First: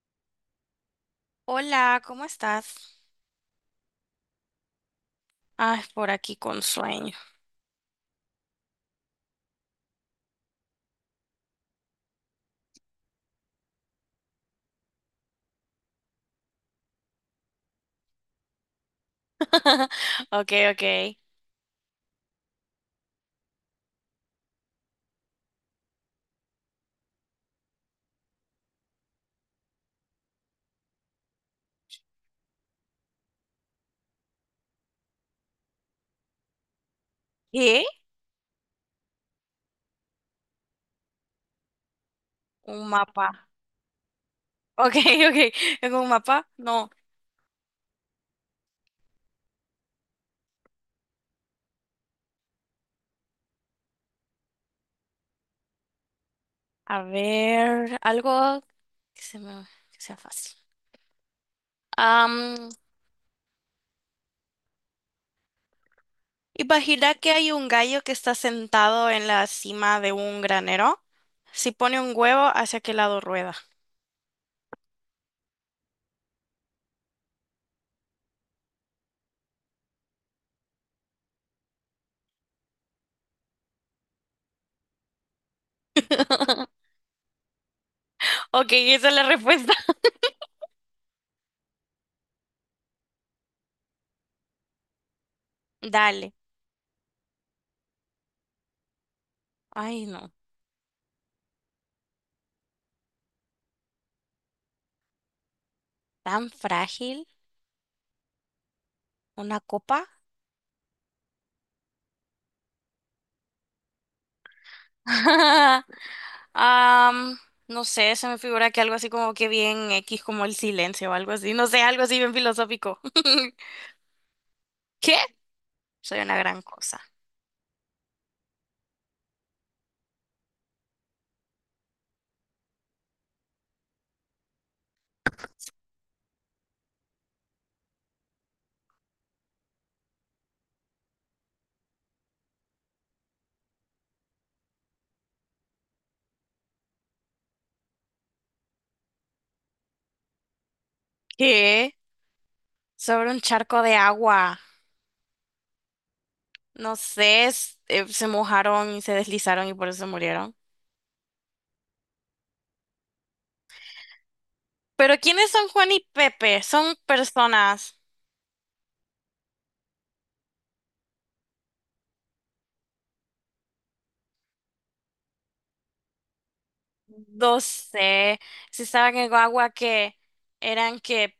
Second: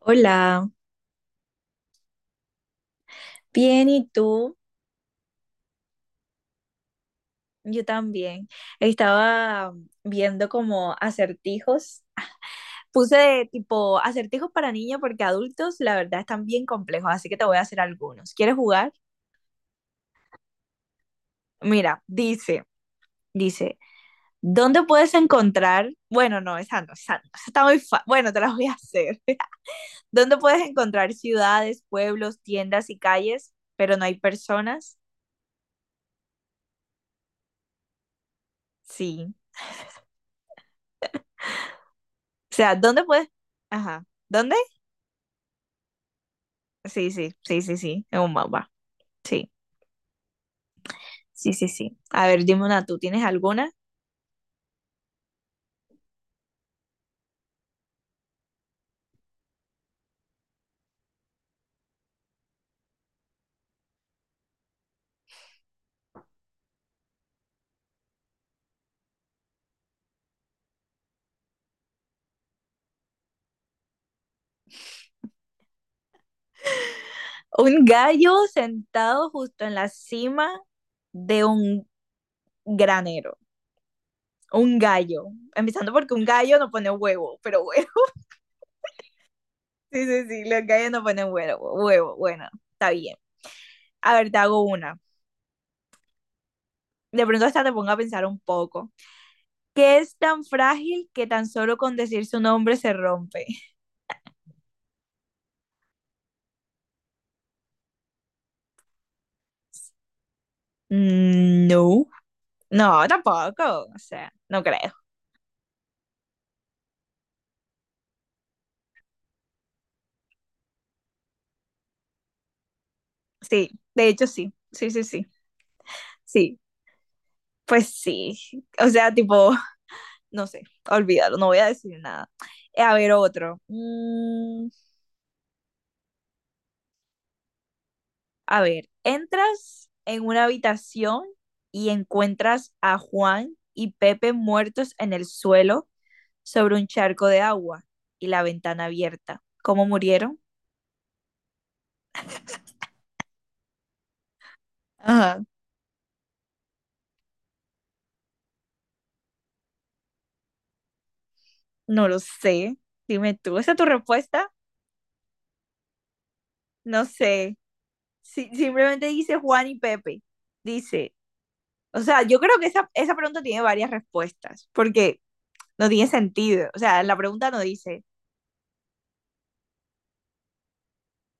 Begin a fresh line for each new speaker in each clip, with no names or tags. Hola,
Hola, ¿cómo estás?
bien, ¿y tú?
Ay, por aquí con sueño.
Yo también. Estaba viendo como acertijos. Puse tipo acertijos para niños porque adultos la verdad están bien complejos, así que te voy a hacer algunos. ¿Quieres jugar?
Ok, ok.
Mira, dice, ¿dónde puedes encontrar? Bueno, no, esa no, esa no, esa está muy fácil. Bueno, te las voy a hacer. ¿Dónde puedes encontrar ciudades, pueblos, tiendas y calles, pero no hay personas?
¿Qué?
Sí. O sea,
Un
¿dónde
mapa.
puedes? Ajá.
Ok, ok. ¿Tengo un mapa? No.
Sí, sí, sí, sí, sí, es un mapa. Sí, sí, sí, sí. A ver, dime una, ¿tú tienes alguna?
A ver, algo que se me, que sea fácil. Am, Imagina que hay un gallo que está sentado en la cima de un granero. Si pone un huevo, ¿hacia qué lado rueda?
Un gallo sentado justo en la cima de un granero. Un gallo. Empezando porque un gallo no pone huevo, pero bueno.
Ok, esa es la respuesta.
Sí, sí, sí, los gallos no ponen huevo. Bueno, está bien. A ver, te hago una.
Dale.
De pronto hasta te pongo a pensar un poco. ¿Qué
Ay,
es
no.
tan frágil que tan solo con decir su nombre se rompe?
¿Tan frágil? ¿Una copa?
Mm, no, no, tampoco. O sea, no creo.
Am, no sé, se me figura que algo así como que bien X, como el silencio o algo así. No sé, algo así bien filosófico.
Sí, de hecho sí, sí, sí,
¿Qué?
sí,
Soy una
sí,
gran cosa.
pues sí, o sea, tipo, no sé, olvídalo, no voy a decir nada. A ver, otro. A ver, entras en una habitación y encuentras a Juan y Pepe muertos en el suelo sobre un charco de agua y la ventana abierta. ¿Cómo murieron?
¿Qué? Sobre un charco de agua.
Ajá.
No sé, se mojaron y se deslizaron y por eso murieron.
No lo sé. Dime tú, ¿esa es tu respuesta?
Pero ¿quiénes son Juan y Pepe? Son
No sé.
personas.
Simplemente dice Juan y Pepe. Dice, o sea, yo creo que esa pregunta tiene varias respuestas, porque no tiene sentido. O sea, la pregunta no
No
dice,
sé. Si estaban en agua que eran que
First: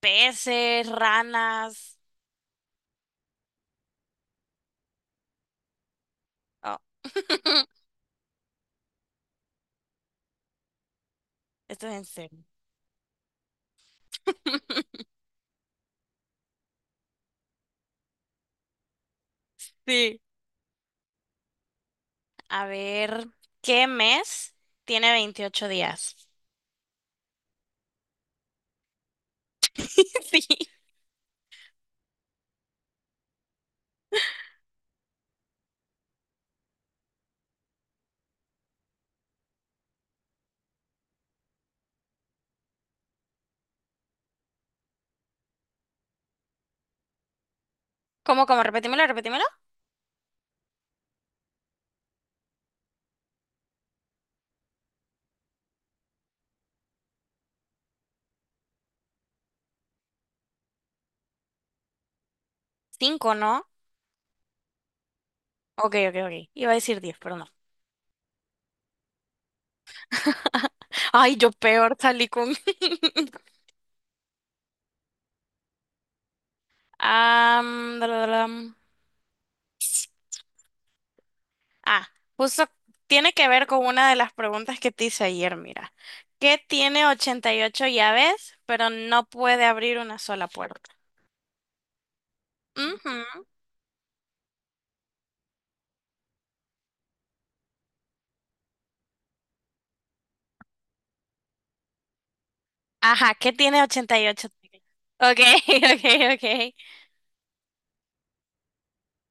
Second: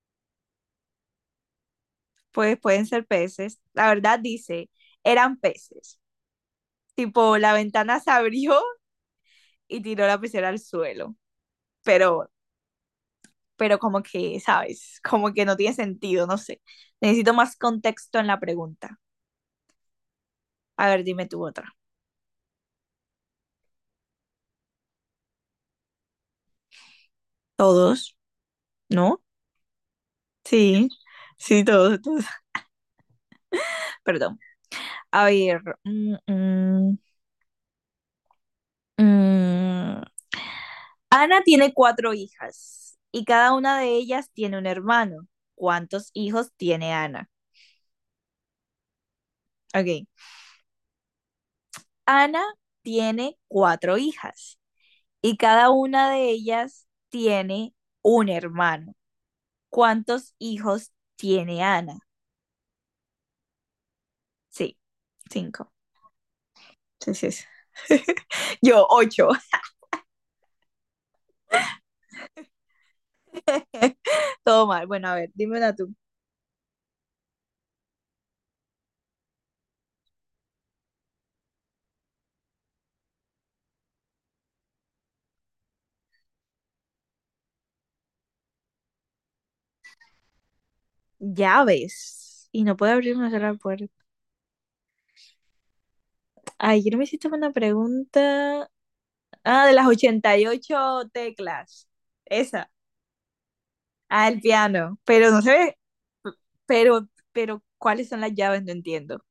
peces, ranas.
pues pueden ser peces. La verdad dice, eran peces.
Oh.
Tipo, la ventana se abrió y tiró la pecera al suelo.
Esto es en
Pero,
serio.
pero como que, ¿sabes? Como que no tiene sentido, no sé. Necesito más contexto en la pregunta.
Sí.
A ver, dime tú otra.
A ver, ¿qué mes tiene 28 días?
Todos, ¿no?
Sí.
Sí, sí, todos, todos. Perdón. A ver. Mm. Ana tiene cuatro hijas y cada una de ellas tiene un hermano. ¿Cuántos hijos tiene Ana?
¿Cómo, cómo? Repetímelo, repetímelo.
Ok. Ana tiene cuatro hijas y cada una de ellas tiene un hermano. ¿Cuántos hijos tiene Ana?
Cinco, ¿no?
Sí, cinco.
Ok, ok, ok. Iba a decir
Sí,
10,
sí,
pero
sí.
no.
Yo, ocho.
Ay, yo peor salí con...
Todo mal. Bueno, a ver, dime una tú.
Am, dalalam. ah, Justo tiene que ver con una de las preguntas que te hice ayer, mira. ¿Qué tiene 88 llaves, pero no puede abrir una sola puerta?
Llaves. Y no puedo abrir una
Ujú.
sola puerta. Ay, yo no me hiciste una pregunta. Ah, de las 88 teclas. Esa.
Ajá, ¿qué tiene ochenta
Ah,
y
el
ocho?
piano. Pero no
Ok,
se ve. p-
ok, ok.
Pero, ¿cuáles son las llaves? No entiendo.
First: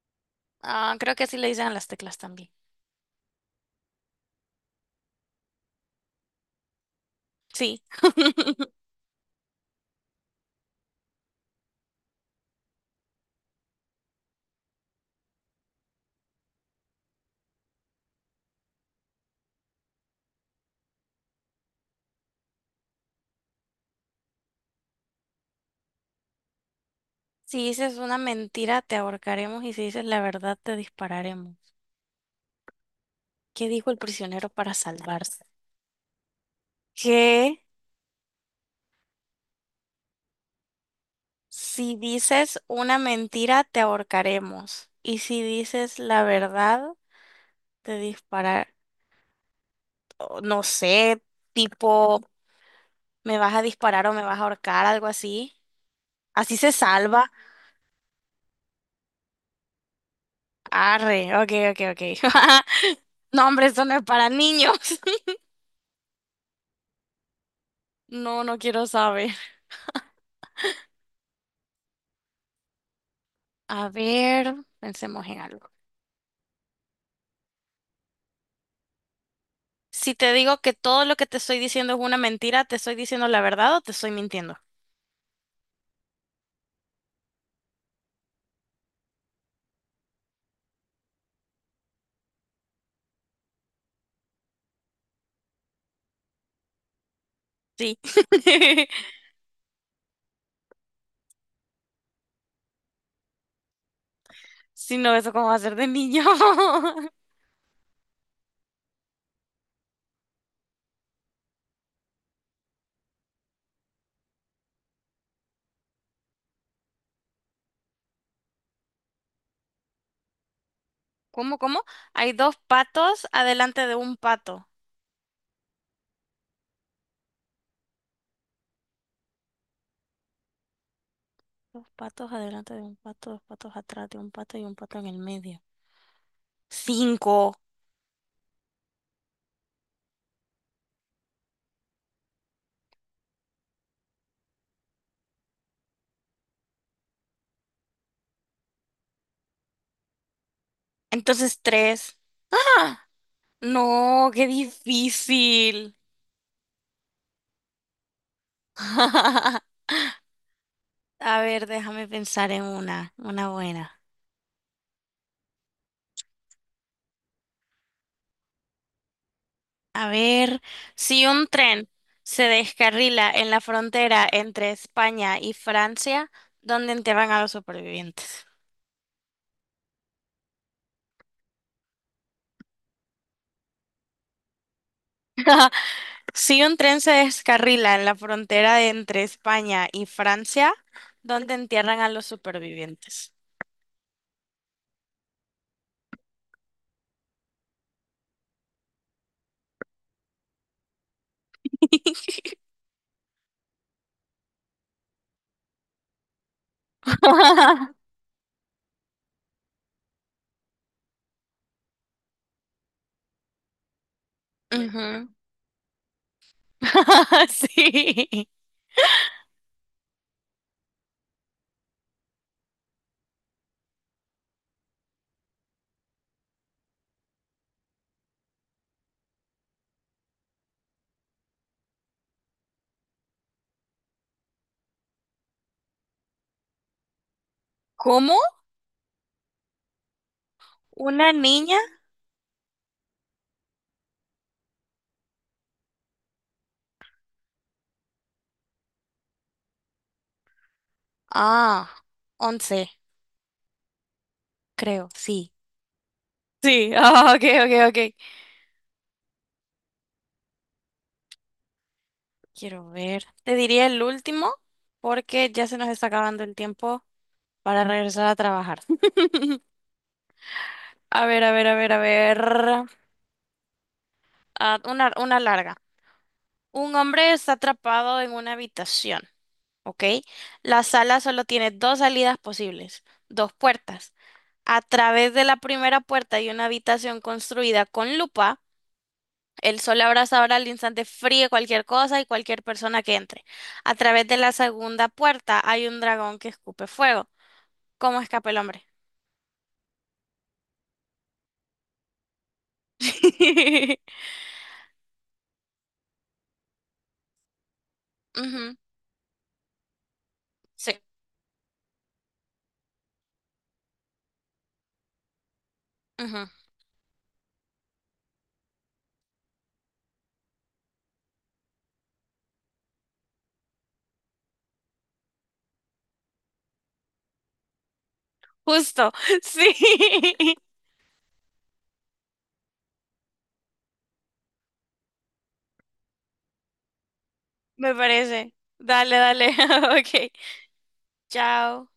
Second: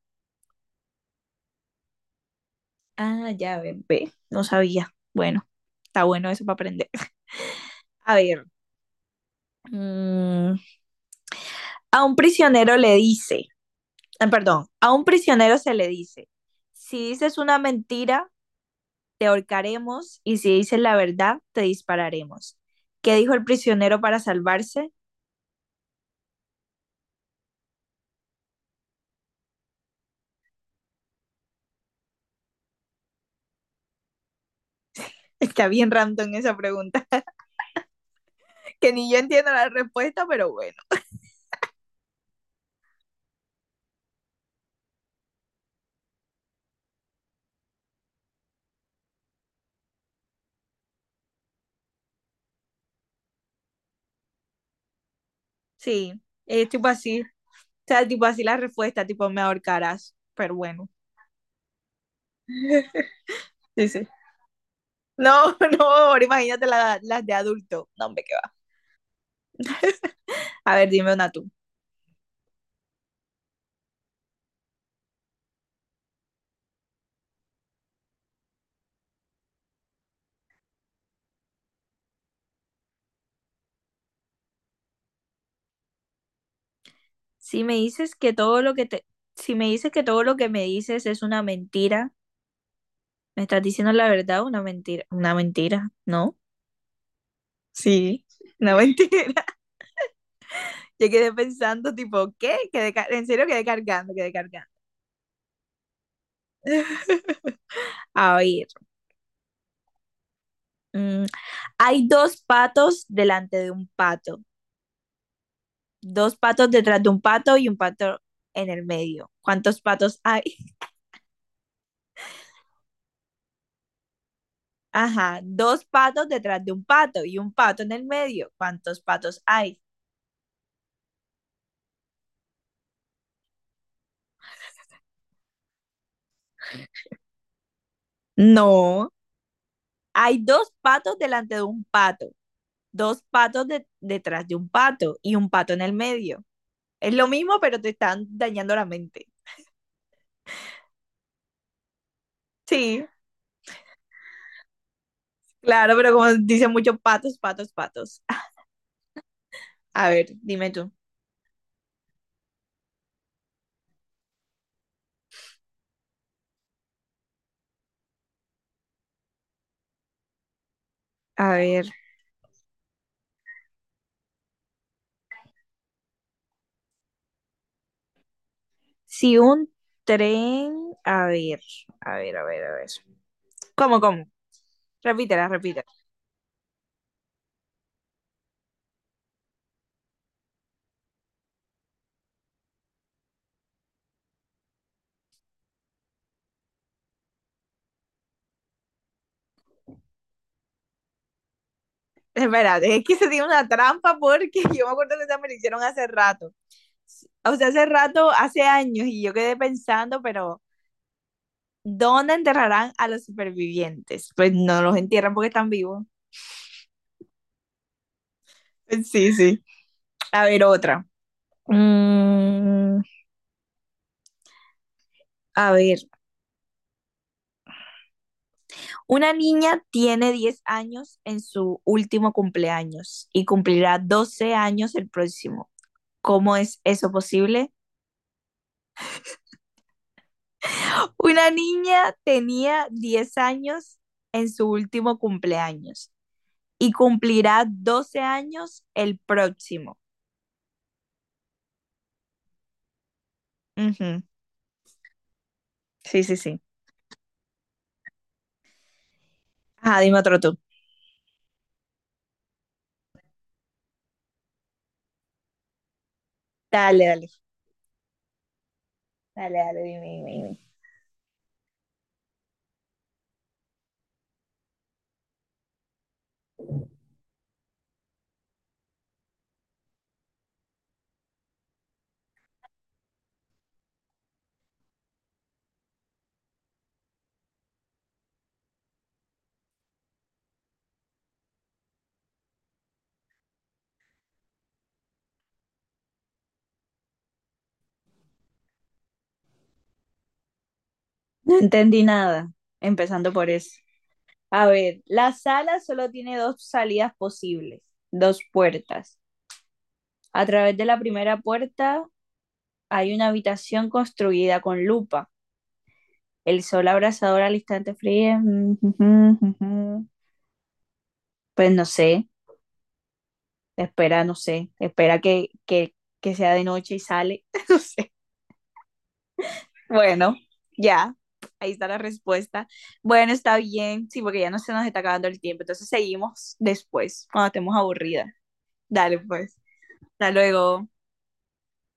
Ah, creo que así le dicen a las teclas también.
Ah, llave. Ve. No sabía. Bueno, está bueno eso para aprender.
Sí.
A ver. mm, a un prisionero le perdón. A un prisionero se le dice. Si dices una mentira, te ahorcaremos. Y si dices la verdad, te dispararemos. ¿Qué dijo el prisionero para salvarse?
Si dices una mentira, te ahorcaremos y si dices la verdad, te dispararemos. ¿Qué dijo el prisionero para salvarse?
Está bien random esa pregunta.
Que
Que ni yo entiendo la respuesta, pero bueno,
si dices una mentira, te ahorcaremos. Y si dices la verdad, te disparar. O No sé, tipo, me vas a disparar o me vas a ahorcar, algo así.
sí,
Así
es
se
tipo así, o
salva.
sea, tipo así la respuesta, tipo me ahorcarás, pero bueno.
Arre, ok, ok, ok. No, hombre, esto
Sí,
no es
sí.
para niños.
No, no, ahora imagínate las de adulto, no, hombre, qué
No,
va.
no quiero saber.
A ver, dime una tú.
A ver, pensemos en algo. Si te digo que todo lo que te estoy diciendo es una mentira, ¿te estoy diciendo la verdad o te estoy mintiendo?
Si me dices que todo lo que te, Si me dices que todo lo que me dices es una mentira, ¿me estás diciendo la verdad o una mentira? Una mentira, ¿no?
Sí.
Sí. Una mentira. Yo quedé pensando, tipo, ¿qué? Quedé en serio quedé cargando, quedé cargando.
Si no, eso cómo va a ser de niño.
A ver, mm, hay dos patos delante de un pato, dos patos detrás de un pato y un pato en el medio. ¿Cuántos patos hay?
¿Cómo, cómo? Hay dos patos adelante de un pato.
Ajá, dos patos detrás de un pato y un pato en el medio. ¿Cuántos patos hay?
Dos patos adelante de un pato, dos patos atrás de un pato y un pato en el medio. Cinco.
No, hay dos patos delante de un pato, dos patos detrás de un pato y un pato en el medio. Es lo mismo, pero te están dañando la mente.
Entonces tres.
Sí,
¡Ah! No, qué difícil.
claro, pero como dicen muchos patos, patos, patos. A ver, dime tú.
A ver, déjame pensar en una buena. A ver, si un
A ver,
tren se descarrila en la frontera entre España y Francia, ¿dónde enterran a los supervivientes?
si un tren, a ver, a ver, a ver, a ver. ¿Cómo, cómo? Repítela, repítela.
Si un tren se descarrila en la frontera de entre España y Francia, ¿dónde entierran a los supervivientes?
Espérate, es que se tiene una trampa porque yo me acuerdo que esa me la hicieron hace rato. O sea, hace rato, hace años, y yo quedé pensando, pero ¿dónde enterrarán a los supervivientes? Pues no los
Ujú.
entierran porque están vivos.
Sí.
Sí, sí. A ver, otra. Mm, a ver, una niña tiene 10 años en su último cumpleaños y cumplirá 12 años el próximo. ¿Cómo es eso posible?
¿Cómo? ¿Una
Una
niña?
niña tenía 10 años en su último cumpleaños y cumplirá 12 años el próximo.
Ah, 11,
Ujú.
creo, sí.
Sí, sí, sí.
Sí, ah, ok, ok, ok.
Ah, dime otro tú.
Quiero ver. Te diría el último porque ya se nos está acabando el
Dale,
tiempo
dale,
para regresar a trabajar.
dale, dale, dime, dime, dime.
A ver, a ver, a ver, a ver. Ah, una larga. Un hombre está atrapado en una habitación, ¿ok? La sala solo tiene dos salidas posibles, dos puertas. A través de la primera puerta hay una habitación construida con lupa. El sol abrasador al instante fríe cualquier cosa y cualquier persona que entre. A través de la segunda puerta hay un dragón que escupe fuego. ¿Cómo escapa el hombre?
No entendí nada, empezando por eso. A ver, la sala solo tiene dos salidas posibles, dos
Ujú,
puertas. A través de
sí,
la primera puerta hay una habitación construida con lupa.
ujú.
El sol abrasador al instante frío. Mm, mm, mm, mm. Pues no sé, espera, no sé, espera que sea de noche y sale. No sé.
Justo,
Bueno,
sí,
ya, ahí está la respuesta. Bueno, está bien, sí, porque ya no se nos está acabando el tiempo. Entonces seguimos después, cuando estemos
me
aburridas.
parece. Dale,
Dale,
dale,
pues. Hasta
ok,
luego.
chao.